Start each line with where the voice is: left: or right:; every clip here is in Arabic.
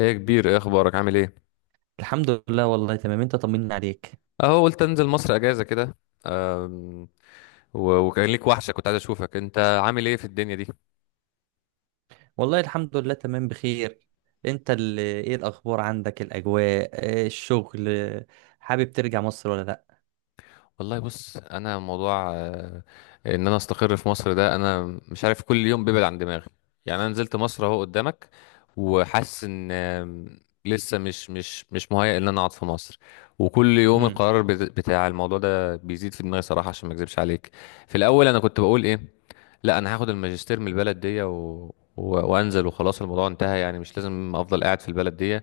left: ايه يا كبير، ايه اخبارك؟ عامل ايه؟
right: الحمد لله. والله تمام. انت طمنا عليك.
left: اهو قلت انزل مصر اجازه كده. أم، وكان ليك وحشه، كنت عايز اشوفك، انت عامل ايه في الدنيا دي؟
right: والله الحمد لله، تمام بخير. انت اللي ايه الاخبار عندك؟ الاجواء، اه، الشغل، حابب ترجع مصر ولا لا؟
left: والله بص، انا موضوع ان انا استقر في مصر ده انا مش عارف، كل يوم بيبعد عن دماغي. يعني انا نزلت مصر اهو قدامك، وحاسس ان لسه مش مهيأ ان انا اقعد في مصر. وكل يوم
right: امم.
left: القرار بتاع الموضوع ده بيزيد في دماغي صراحه، عشان ما اكذبش عليك. في الاول انا كنت بقول ايه؟ لا، انا هاخد الماجستير من البلد دي و... وانزل وخلاص، الموضوع انتهى، يعني مش لازم افضل قاعد في البلد دي.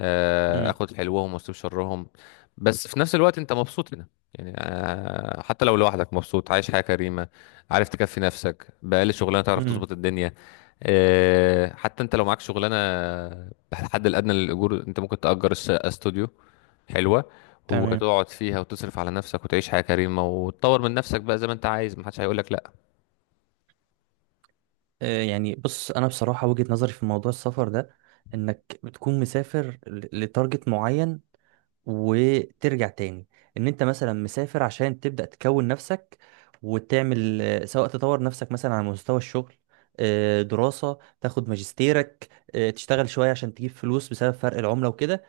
right: امم.
left: اخد حلوهم واسيب شرهم. بس في نفس الوقت انت مبسوط هنا، يعني حتى لو لوحدك مبسوط، عايش حياة كريمة، عارف تكفي نفسك بأقل شغلانة، تعرف
right: امم.
left: تظبط الدنيا. حتى انت لو معاك شغلانة بالحد الأدنى للأجور، انت ممكن تأجر استوديو حلوة،
right: تمام.
left: وتقعد فيها وتصرف على نفسك وتعيش حياة كريمة وتطور من نفسك بقى زي ما انت عايز، محدش هيقولك
right: اه، يعني بص، انا بصراحة وجهة نظري في موضوع السفر ده، انك بتكون مسافر لتارجت معين وترجع تاني. ان انت مثلا مسافر عشان تبدأ تكون نفسك، وتعمل سواء تطور نفسك مثلا على مستوى الشغل، دراسة تاخد ماجستيرك، تشتغل شوية عشان تجيب فلوس بسبب فرق العملة وكده،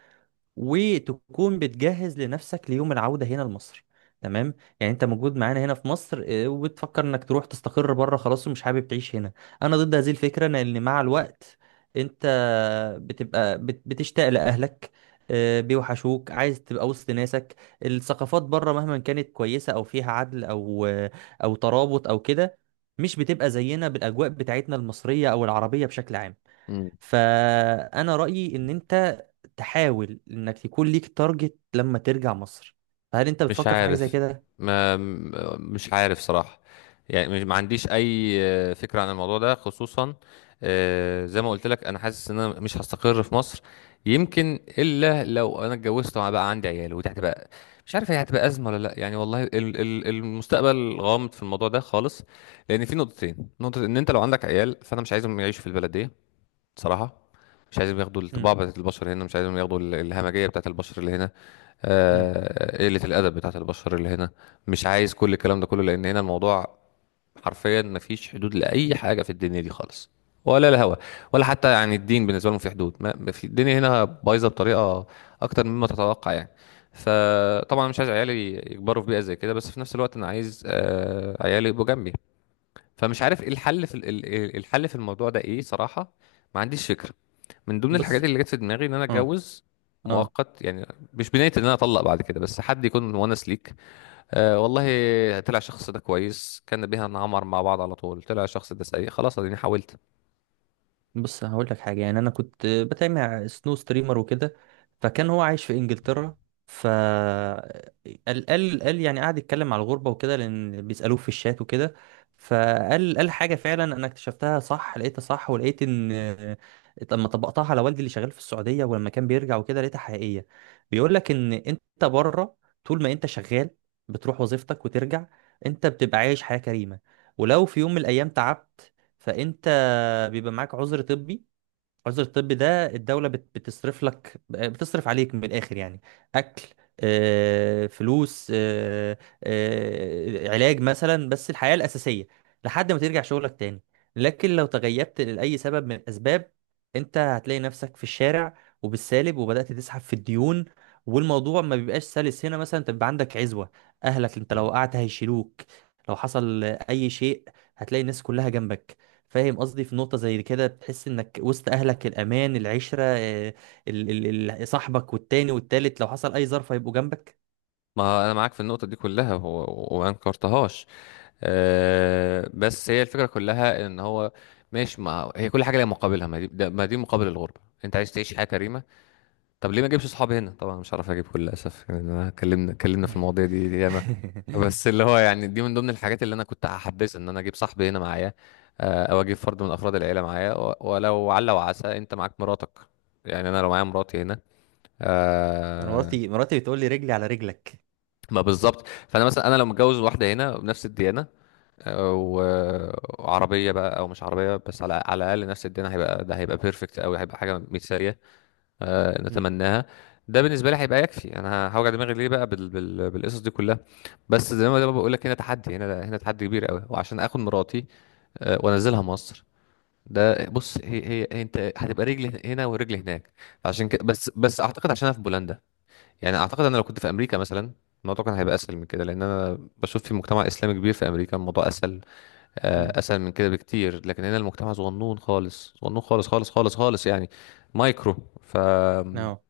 right: وتكون بتجهز لنفسك ليوم العودة هنا لمصر. تمام. يعني انت موجود معانا هنا في مصر، وبتفكر انك تروح تستقر بره خلاص ومش حابب تعيش هنا. انا ضد هذه الفكرة، لان مع الوقت انت بتبقى بتشتاق لاهلك، اه، بيوحشوك، عايز تبقى وسط ناسك. الثقافات بره مهما كانت كويسة او فيها عدل، او او ترابط او كده، مش بتبقى زينا بالاجواء بتاعتنا المصرية او العربية بشكل عام.
left: لا.
right: فانا رايي ان انت تحاول انك يكون ليك تارجت لما ترجع مصر. فهل انت
left: مش
right: بتفكر في حاجه زي
left: عارف.
right: كده؟
left: ما م- مش عارف صراحة. يعني ما عنديش اي فكرة عن الموضوع ده خصوصا. زي ما قلت لك، انا حاسس ان انا مش هستقر في مصر. يمكن الا لو انا اتجوزت وبقى عندي عيال، ودي هتبقى، مش عارف هي هتبقى ازمه ولا لا يعني. والله المستقبل غامض في الموضوع ده خالص. لان في نقطتين: نقطه ان انت لو عندك عيال فانا مش عايزهم يعيشوا في البلد دي، بصراحة. مش عايزهم ياخدوا
right: امم.
left: الطباع بتاعت البشر هنا، مش عايزهم ياخدوا الهمجية بتاعت البشر اللي هنا.
right: امم.
left: قلة الأدب بتاعت البشر اللي هنا، مش عايز كل الكلام ده كله. لأن هنا الموضوع حرفيا مفيش حدود لأي حاجة في الدنيا دي خالص، ولا الهوى، ولا حتى يعني الدين بالنسبة لهم في حدود. ما في الدنيا هنا بايظة بطريقة أكتر مما تتوقع يعني. فطبعا مش عايز عيالي يكبروا في بيئة زي كده، بس في نفس الوقت أنا عايز عيالي يبقوا جنبي. فمش عارف ايه الحل في الحل في الموضوع ده ايه صراحة. ما عنديش فكرة. من ضمن
right: بص.
left: الحاجات اللي جت في دماغي ان انا
right: اه
left: اتجوز
right: اه
left: مؤقت يعني، مش بنية ان انا اطلق بعد كده، بس حد يكون مونس ليك. والله، طلع الشخص ده كويس كان بيها نعمر مع بعض على طول، طلع الشخص ده سيء خلاص اديني حاولت.
right: بص، هقول لك حاجه. يعني انا كنت بتابع سنو ستريمر وكده، فكان هو عايش في انجلترا. ف قال يعني قعد يتكلم على الغربه وكده، لان بيسالوه في الشات وكده. فقال حاجه فعلا انا اكتشفتها صح، لقيتها صح، ولقيت ان لما طبقتها على والدي اللي شغال في السعوديه ولما كان بيرجع وكده لقيتها حقيقيه. بيقول لك ان انت بره، طول ما انت شغال بتروح وظيفتك وترجع، انت بتبقى عايش حياه كريمه. ولو في يوم من الايام تعبت، فانت بيبقى معاك عذر طبي. عذر الطبي ده الدولة بتصرف لك، بتصرف عليك من الآخر يعني، أكل، فلوس، علاج مثلا، بس الحياة الأساسية لحد ما ترجع شغلك تاني. لكن لو تغيبت لأي سبب من الأسباب، أنت هتلاقي نفسك في الشارع وبالسالب، وبدأت تسحب في الديون. والموضوع ما بيبقاش سلس. هنا مثلا تبقى عندك عزوة، أهلك، أنت لو وقعت هيشيلوك، لو حصل أي شيء هتلاقي الناس كلها جنبك. فاهم قصدي؟ في نقطة زي كده بتحس انك وسط اهلك، الامان، العشرة، ال صاحبك والتاني والتالت، لو حصل اي ظرف هيبقوا جنبك.
left: ما انا معاك في النقطة دي كلها، وما انكرتهاش. بس هي الفكرة كلها ان هو ماشي، ما هي كل حاجة ليها مقابلها. ما دي مقابل الغربة، انت عايز تعيش حياة كريمة. طب ليه ما اجيبش صحابي هنا؟ طبعا مش عارف اجيب كل، للاسف يعني. أنا اتكلمنا اتكلمنا
right: مم.
left: في المواضيع دي دي ياما. بس اللي هو يعني، دي من ضمن الحاجات اللي انا كنت هحبذها ان انا اجيب صاحبي هنا معايا. او اجيب فرد من افراد العيله معايا، ولو على وعسى. انت معاك مراتك، يعني انا لو معايا مراتي هنا،
right: انا
left: آه،
right: مراتي بتقول لي رجلي على رجلك.
left: ما بالظبط. فانا مثلا انا لو متجوز واحده هنا بنفس الديانه، آه، و- وعربيه بقى او مش عربيه، بس على على الاقل نفس الديانه، هيبقى ده هيبقى بيرفكت قوي، هيبقى حاجه مثاليه
right: مم.
left: نتمناها. ده بالنسبه لي هيبقى يكفي، انا هوجع دماغي ليه بقى بالقصص دي كلها. بس زي ما بقول لك، هنا تحدي، هنا هنا تحدي كبير قوي، وعشان اخد مراتي وانزلها مصر، ده بص هي هي هي انت هتبقى رجل هنا ورجل هناك. عشان كده بس اعتقد، عشان انا في بولندا. يعني اعتقد انا لو كنت في امريكا مثلا، الموضوع كان هيبقى اسهل من كده، لان انا بشوف في مجتمع اسلامي كبير في امريكا، الموضوع اسهل اسهل من كده بكتير. لكن هنا المجتمع صغنون خالص، صغنون خالص خالص خالص خالص يعني، مايكرو ف.
right: أهو.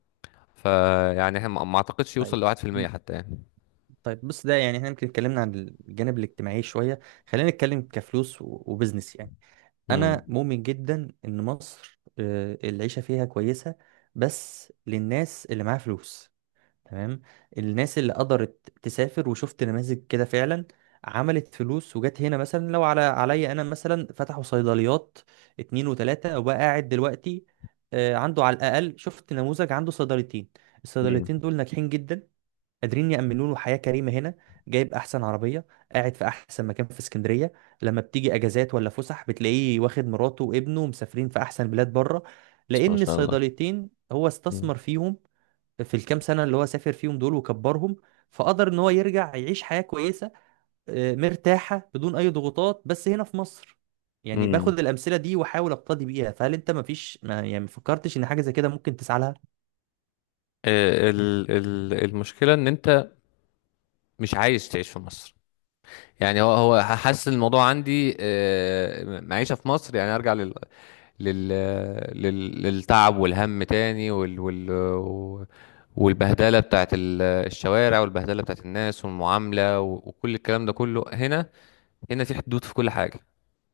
left: فيعني احنا ما اعتقدش
right: طيب.
left: يوصل لواحد في
right: م-
left: المية حتى يعني.
right: طيب بص، ده يعني احنا يمكن اتكلمنا عن الجانب الاجتماعي شوية. خلينا نتكلم كفلوس وبزنس يعني.
left: امم.
right: انا مؤمن جدا ان مصر العيشة فيها كويسة، بس للناس اللي معاها فلوس. تمام. الناس اللي قدرت تسافر، وشفت نماذج كده فعلا عملت فلوس وجت هنا. مثلا لو على عليا انا، مثلا فتحوا صيدليات اتنين وتلاتة وبقى قاعد دلوقتي، عنده، على الاقل شفت نموذج عنده صيدليتين.
left: امم.
right: الصيدليتين دول ناجحين جدا، قادرين يأمنوا له حياة كريمة هنا. جايب أحسن عربية، قاعد في أحسن مكان في اسكندرية، لما بتيجي أجازات ولا فسح بتلاقيه واخد مراته وابنه مسافرين في أحسن بلاد بره،
left: بس ما
right: لأن
left: شاء الله.
right: الصيدليتين هو
left: امم.
right: استثمر فيهم في الكام سنة اللي هو سافر فيهم دول وكبرهم، فقدر ان هو يرجع يعيش حياة كويسة مرتاحة بدون اي ضغوطات، بس هنا في مصر. يعني
left: امم.
right: باخد الأمثلة دي واحاول اقتدي بيها. فهل انت مفيش، ما يعني مفكرتش ان حاجة زي كده ممكن تسعى لها؟
left: المشكلة ان انت مش عايز تعيش في مصر. يعني هو هو حاسس الموضوع عندي معيشة في مصر يعني ارجع لل للتعب والهم تاني، وال وال والبهدلة بتاعت الشوارع، والبهدلة بتاعت الناس، والمعاملة، وكل الكلام ده كله. هنا، هنا في حدود في كل حاجة.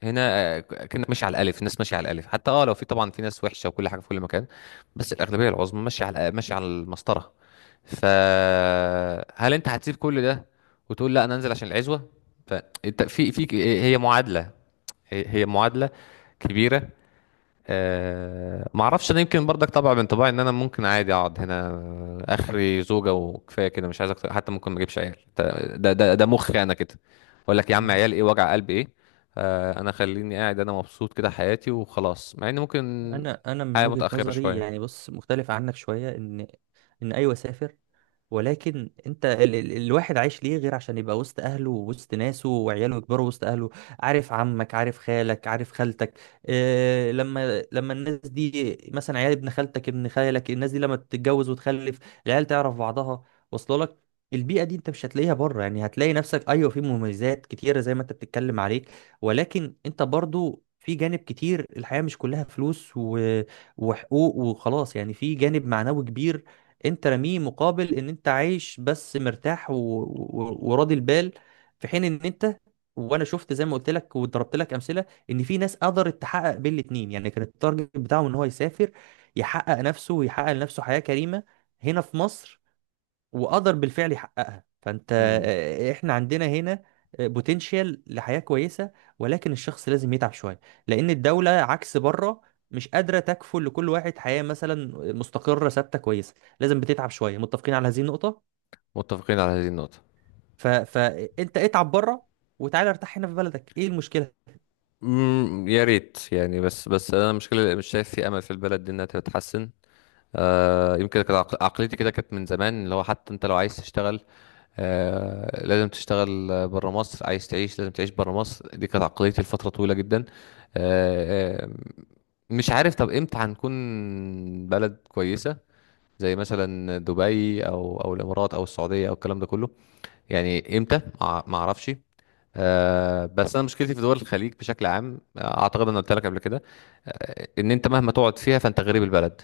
left: هنا كانك ماشي على الالف، الناس ماشيه على الالف، حتى اه لو في، طبعا في ناس وحشه وكل حاجه في كل مكان، بس الاغلبيه العظمى ماشيه على ماشيه على المسطره. فهل انت هتسيب كل ده وتقول لا انا انزل عشان العزوه؟ فانت في في هي معادله، هي هي معادله كبيره. أه ما اعرفش، انا يمكن برضك طبع من طباعي ان انا ممكن عادي اقعد هنا، اخري زوجه وكفايه كده، مش عايز اكتر، حتى ممكن ما اجيبش عيال، ده مخي انا كده. اقول لك يا
right: ما
left: عم،
right: هو،
left: عيال ايه، وجع قلب ايه؟ أه انا خليني قاعد، انا مبسوط كده حياتي وخلاص، مع ان ممكن
right: انا من
left: حياه
right: وجهة
left: متاخره
right: نظري
left: شويه.
right: يعني، بص مختلف عنك شوية. ان ايوه سافر، ولكن انت ال الواحد عايش ليه غير عشان يبقى وسط اهله ووسط ناسه، وعياله يكبروا وسط اهله، عارف عمك، عارف خالك، عارف خالتك. إيه لما، لما الناس دي مثلا، عيال ابن خالتك، ابن خالك، الناس دي لما تتجوز وتخلف، العيال تعرف بعضها، واصله لك. البيئة دي انت مش هتلاقيها بره. يعني هتلاقي نفسك، ايوه، في مميزات كتيرة زي ما انت بتتكلم عليك، ولكن انت برضو في جانب كتير، الحياة مش كلها فلوس وحقوق وخلاص يعني، في جانب معنوي كبير انت رميه مقابل ان انت عايش بس مرتاح وراضي البال. في حين ان انت، وانا شفت زي ما قلت لك وضربت لك امثله ان في ناس قدرت تحقق بين الاتنين. يعني كان التارجت بتاعه ان هو يسافر، يحقق نفسه، ويحقق لنفسه حياه كريمه هنا في مصر، وقدر بالفعل يحققها. فانت،
left: امم.
right: احنا عندنا هنا بوتنشال لحياة كويسة، ولكن الشخص لازم يتعب شوية، لأن الدولة عكس بره مش قادرة تكفل لكل واحد حياة مثلا مستقرة ثابتة كويسة. لازم بتتعب شوية، متفقين على هذه النقطة؟
left: متفقين على هذه النقطه.
right: فانت اتعب بره، وتعالى ارتاح هنا في بلدك، ايه المشكلة؟
left: امم، يا ريت يعني. بس انا المشكله مش شايف في امل في البلد دي انها تتحسن. يمكن كانت عقليتي كده، كانت من زمان، اللي هو حتى انت لو عايز تشتغل لازم تشتغل بره مصر، عايز تعيش لازم تعيش بره مصر، دي كانت عقليتي لفترة طويلة جدا. آه، آه، مش عارف طب امتى هنكون بلد كويسة زي مثلا دبي او او الامارات او السعودية او الكلام ده كله، يعني امتى؟ ما اعرفش. بس انا مشكلتي في دول الخليج بشكل عام اعتقد انا قلت لك قبل كده ان انت مهما تقعد فيها فانت غريب البلد،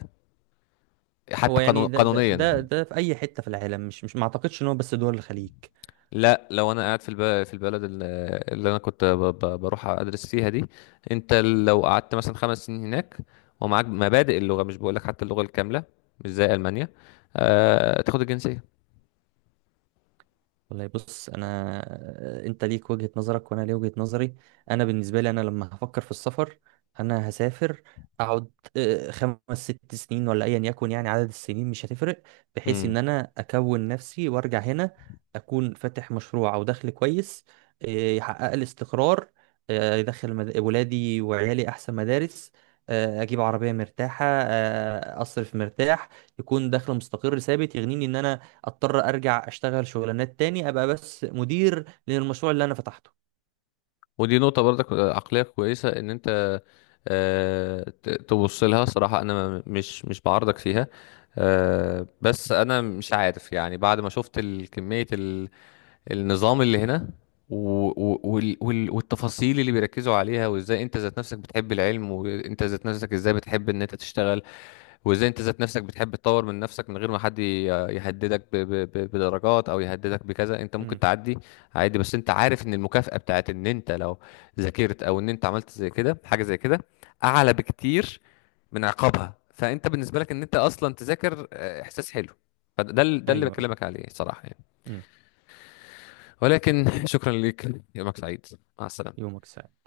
right: هو
left: حتى
right: يعني
left: قانون قانونيا.
right: ده في أي حتة في العالم، مش ما اعتقدش ان هو بس دول الخليج.
left: لا، لو انا قاعد في في البلد اللي انا كنت بروح ادرس فيها دي، انت لو قعدت مثلا خمس سنين هناك ومعاك مبادئ اللغه، مش بقولك حتى اللغه الكامله، مش زي المانيا تاخد الجنسيه.
right: والله بص، انا، انت ليك وجهة نظرك وانا ليا وجهة نظري. انا بالنسبه لي انا لما هفكر في السفر، انا هسافر، اقعد 5 6 سنين ولا ايا يكن، يعني عدد السنين مش هتفرق، بحيث ان
left: امم.
right: انا اكون نفسي وارجع هنا اكون فاتح مشروع او دخل كويس، آه، يحقق لي استقرار، يدخل ولادي وعيالي احسن مدارس، اجيب عربيه مرتاحه، اصرف مرتاح، يكون دخل مستقر ثابت يغنيني ان انا اضطر ارجع اشتغل شغلانات تاني، ابقى بس مدير للمشروع اللي انا فتحته.
left: ودي نقطه برضك عقليه كويسه ان انت تبص لها صراحه، انا مش بعارضك فيها. بس انا مش عارف، يعني بعد ما شفت الكميه، النظام اللي هنا و... والتفاصيل اللي بيركزوا عليها، وازاي انت ذات نفسك بتحب العلم، وانت ذات نفسك ازاي بتحب ان انت تشتغل، وازاي انت ذات نفسك بتحب تطور من نفسك من غير ما حد يهددك بدرجات او يهددك بكذا، انت ممكن
right: امم.
left: تعدي عادي. بس انت عارف ان المكافأة بتاعت ان انت لو ذاكرت او ان انت عملت زي كده، حاجة زي كده اعلى بكتير من عقابها، فانت بالنسبة لك ان انت اصلا تذاكر احساس حلو، فده ده اللي
right: ايوه.
left: بكلمك عليه صراحة يعني.
right: امم.
left: ولكن شكرا لك، يومك سعيد، مع السلامة.
right: يومك سعيد.